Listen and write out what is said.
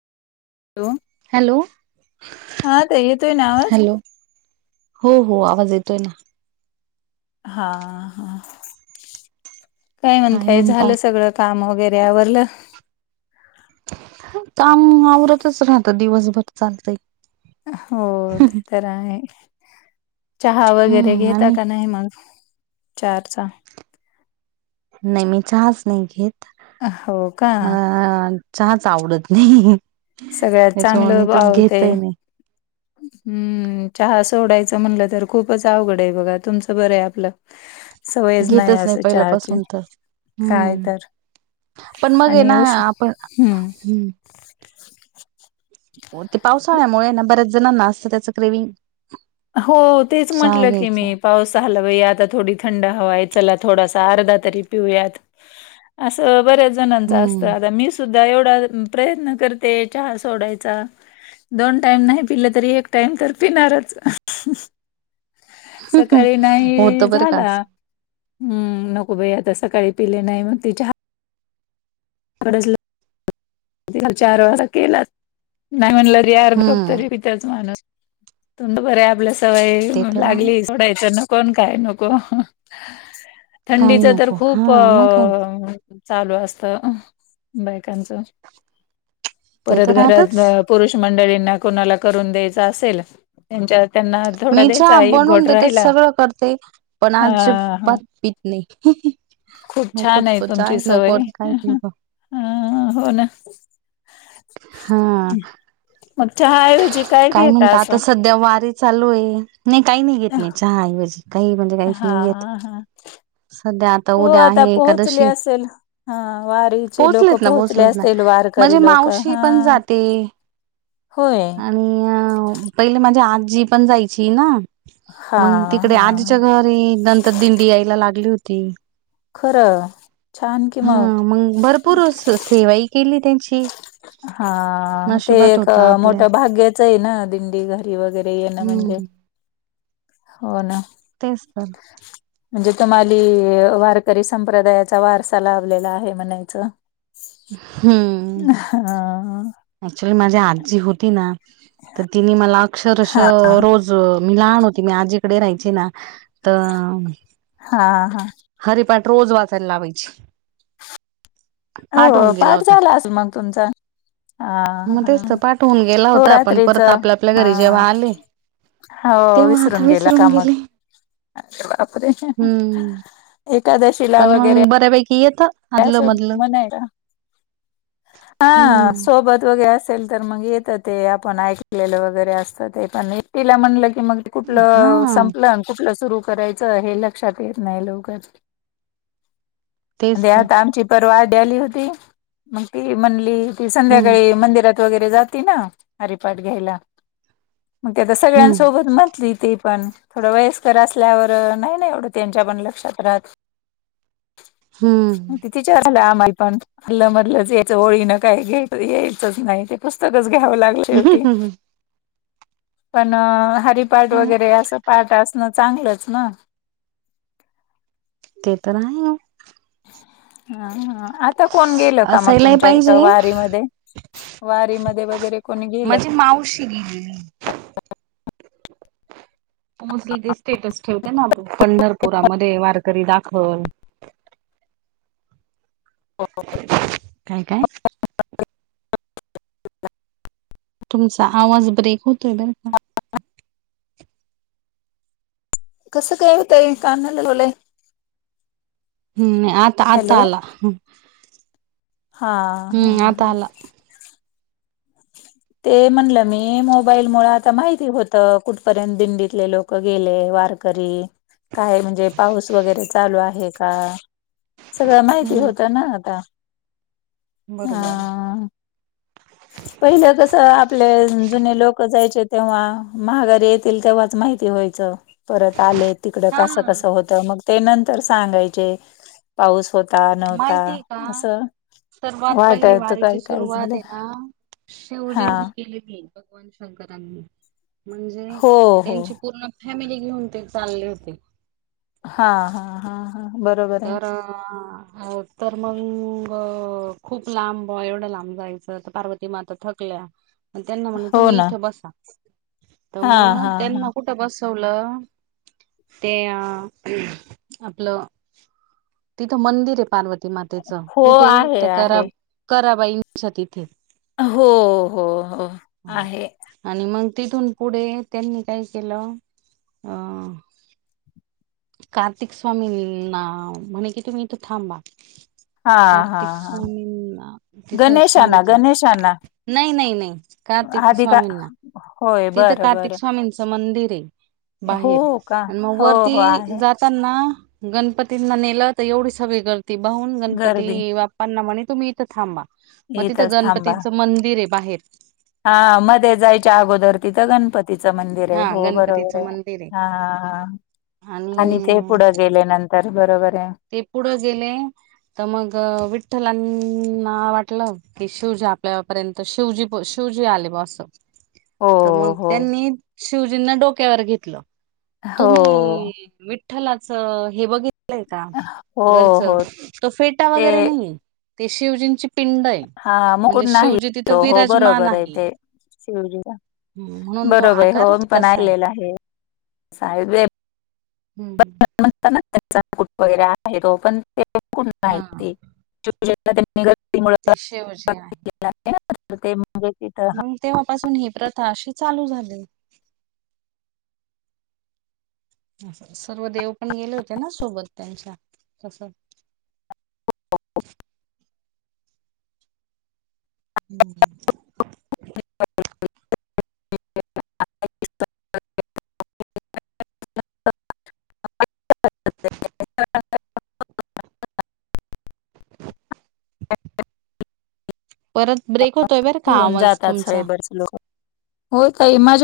हो, हॅलो हा, ताई येतोय, नावाज. हॅलो हो हो आवाज येतोय ना. हा, हा, काय म्हणताय? झालं सगळं? काम वगैरे आवरलं. काम आवरतच राहतं, दिवसभर चालतंय. हो ते तर आहे. चहा वगैरे हम्म घेता आणि का नाही मग चारचा? नाही, मी चहाच नाही घेत हो का मला. चहाच आवडत नाही, सगळ्यात त्याच्यामुळे मी चांगलं तर भाव ते घेतही नाही. हम्म, चहा सोडायचं म्हटलं तर खूपच अवघड आहे बघा. तुमचं बरं आहे आपलं. सवयच घेतच नाही असं चहाची पहिल्यापासून तर, काय हम्म. तर पण मग ये आणि ना उष्ण आपण हम्म हं. हो, ते पावसाळ्यामुळे ना, बऱ्याच जणांना त्याचं ग्रेविंग. हो तेच म्हंटलं की मी. पाऊस झाला, पाया आता थोडी थंड हवा आहे. चला, थोडासा अर्धा तरी पिऊयात. असं बऱ्याच जणांचं असतं, हम्म आता मी. सुद्धा एवढा प्रयत्न करते चहा सोडायचा. दोन टाइम नाही पिले तरी, एक टाइम तर पिणारच. सकाळी होत नाही बरं का झाला. असं हम नको बाई आता सकाळी पिले नाही म्हनती चहा. [unintelligible] चार वाजता केला नाही म्हणलं रे अर्धकप हम्म तरी पीते. तेच माणूस तुड बर आपल्या सवय ते तर आहे लागली सोडायच नको. कोण काय नको काही थंडीच तर नको हा खूप मग काय अ- चालू असत बायकांचं. ते परत तर घरात राहतच पुरुष मंडळींना कोणाला करून द्यायच असेल. त्यांच्या त्यांना, थोडा मी चहा द्यायचा एक बनवून घोट देते राहिला सगळं करते, पण हा हा अजीबात पीत नाही. खूप छान नकोच आहे तो चहा तुमची नको सवय काही नको ह हो ना. हा मग चहा ऐवजी काय घेता असं? त्या वारे चालू आहे. नाही काही नाही घेत मी चहा ऐवजी काही म्हणजे काहीच हा नाही घेत. हा संध्या - हो आता पोहोचले असेल, हा वारीचे लोक पोहोचलेत ना पोहोचले पोहोचलेत ना असेल वार- माझी करी लोक मावशी पण हा. जाते होय- आणि पहिले माझ्या आजी पण जायची ना, हा मग तिकडे आजीच्या हा घरात - मी नंतर दिंडी यायला लागली होती. खरं. छान कि हा मग मग भरपूर सेवाही केली त्यांची. हा... ते नशिबात एक अ होता आपल्या मोठं भाग्याच आहे ना दिंडी घरी वगैरे येणं म्हणजे. हम्म हो ना तेच तर म्हणजे तुम्हाली वारकरी संप्रदायाचा वारसा लावलेला आहे म्हणायचं. हम्म हां अक्च्युली माझी आजी होती ना, तर तिने मला अक्षरश रोज- मी लहान होती मी, आजीकडे राहायचे ना तर- हा हा हरीपाठ रोज वाचायला लावायची. होऊन हो गेला पाठ होता झालास मग तुमचा. हा मग हा तेच तर पाठ होऊन गेला हो होता पण रात्रीच परत आपल्या आपल्या हा. घरी जेव्हा आले हो तेव्हा आता विसरून गेला का मग, गेले अरे बापरे! हम्म एकादशी. पण मग बऱ्यापैकी येत. आदलं [unintelligible] मधलं म्हनाय का हा हम्म सोबत वगैरे- असलं तर मग येत ते आपण ऐकलेलं वगैरे असत ते पणीला म्हणलं की मग- कुठलं हा संपलं कुठलं सुरु करायचं हे लक्षात येत नाही लवकर. तेच म्हणजे तर आता आमची परवा आडी आली होती, मग ती म्हणली हो त हम्म संध्याकाळी मंदिरात- वगैरे जाते ना हरिपाठ घ्यायला. मग ते आता हम्म सगळ्यांसोबत म्हटली ते पण. थोडं वयस्कर असल्यावर नाही ना एवढं त्यांच्या पण लक्षांत राहत. हम्म मग ती तिच्या झाल्या आमई पण [inaudible] हल्लं म्हधलंच याचं ओळीनं काय घ्या यायचंच नाही ते पुस्तकच घ्यावं लागत. शेवटी, पण हरिपाठ हा, वगैरे असं पाठ असतं - ना चांगलंच ना ते तर आहे हा हा आ आता कोण गेलं का मग असायलाही तुमच्या इथं पाहिजे वारी मध्ये, वारी मध्ये वगैरे कोणी गेलं का? ग [inaudible] मोजली ते स्टेटस ठेवते ना, पंढरपुरामध्ये वारकरी दाखल. काय काय [inaudible] तुमचा आवाज ब्रेक होतोय बरं का. कसं काय हो ताई कानाला लवलंय, हम्म आता आता हॅलो आला हम. हा हा आता हा आला ते म्हणलं मी मोबाईल मु आ- आता माहिती होत कुठपर्यंत दिंडीतले लोक गेले वारकरी. काय म्हणजे पाऊस वगैरे चालू आहे का? सगळ माहिती हम्म होता ना आता हा.. बरोबर पहिलं कसं आपले जुने लोक जायचे तेव्हा महागारीे येतील तेव्हाच माहिती ते व्हायच परत आले तिकडं हा कस कसं होत मग ते नंतर सांगायचे. पाऊस होता नव्हता माहितीय का असं- सर्वात पहिले वाटायचं वारीची काही काही सुरुवात झालं एका. हा शिवलिंग केली मी भगवान शंकरांनी. म्हणजे हो हो त्यांची पूर्ण फॅमिली घेऊन ते चालले होते. हा हा हा हा बरोबर हो आहे तर तर मग खूप लांब एवढं लांब जायचं तर परत- ते मग आता थकल्या त्यांना म्हण हो तुम्ही ना इथं बसा, तर हां, मग हां, त्यांना हां. कुठ- कुठं बसवलं ते आपलं, तिथं मंदिर आहे पार्वती मातेच हो, कुठे आहे, तर करा आहे. कराबाईं- तीथे हो हो हो ह आहे. आणि मग तिथून पुढे त्यांनी काय केलं अ- कार्तिक स्वामींना म्हणे की तुम्ही इथ थांबा. हा हा कार्तिक हा स्वामींना तिथं गणेशा ना सांगितलं गणेशा ना नाही नाही नाही कार्तिक स्वामींना. होय, तिथ बरं, कार्तिक बरं. स्वामींच मंदिर आहे बाहेर, हो का? आणि मग हो, हो, वरती, आहे. ना गणपतींना नेलं तर एवढी सगळी गर्ती बहून गणपती- गर्दी तेन्हा म्हणे तुम्ही इथं थांबा मग तिथं इथंच गणपतीचं मंदिर आहे बाहेर- हा मध्ये जायच्या अगोदर तिथं गणपती- तिच मंदिर आहे हा हो बरोबर गणपतीचं आहे मंदिर हा ह- आणि ते पुढं गेले नंतर बरोबर आहे. ते पुढं गेले. तर मग विठ्ठलांना वाटलं की शिवज आपल्यापर्यंत- तर शिवजी शिवजी आले म असं- हो, तर मग हो, त्यांनी शिवजींना डोक्यावर घेतलं. हो, तुम्ही विठ्ठलाच हे बघित- हो, वरच हो. तो फेटा ते वगैरे नाहीये ते शिवजींची- पिंड आहे हां, मुकुट म्हणजे, नाही शिवजी तिथं तो. हो, विराजमान बरोबर आहे. ते. शिवजी का. हम्म, म्हणून तो बरोबर आहे आकार होन पण तसा आहिलेला आहे साब- हम् ता ना त्यांचा कुट वगैरे आहे र पण तेुठ हा माहि [inaudible] मु [inaudible] ते शिवजी ते म्हे [inaudible] तेव्हापासून ही प्रथा अशी चालू झाली. सर्व देव पण गेले होते ना सोबत त्यांच्या तस- [inaudible] हम्म हां [inaudible] [unintelligible] परत ब्रेक होतोय बरं का घेऊन आवाज तुमचा? हो ताई माझ्या-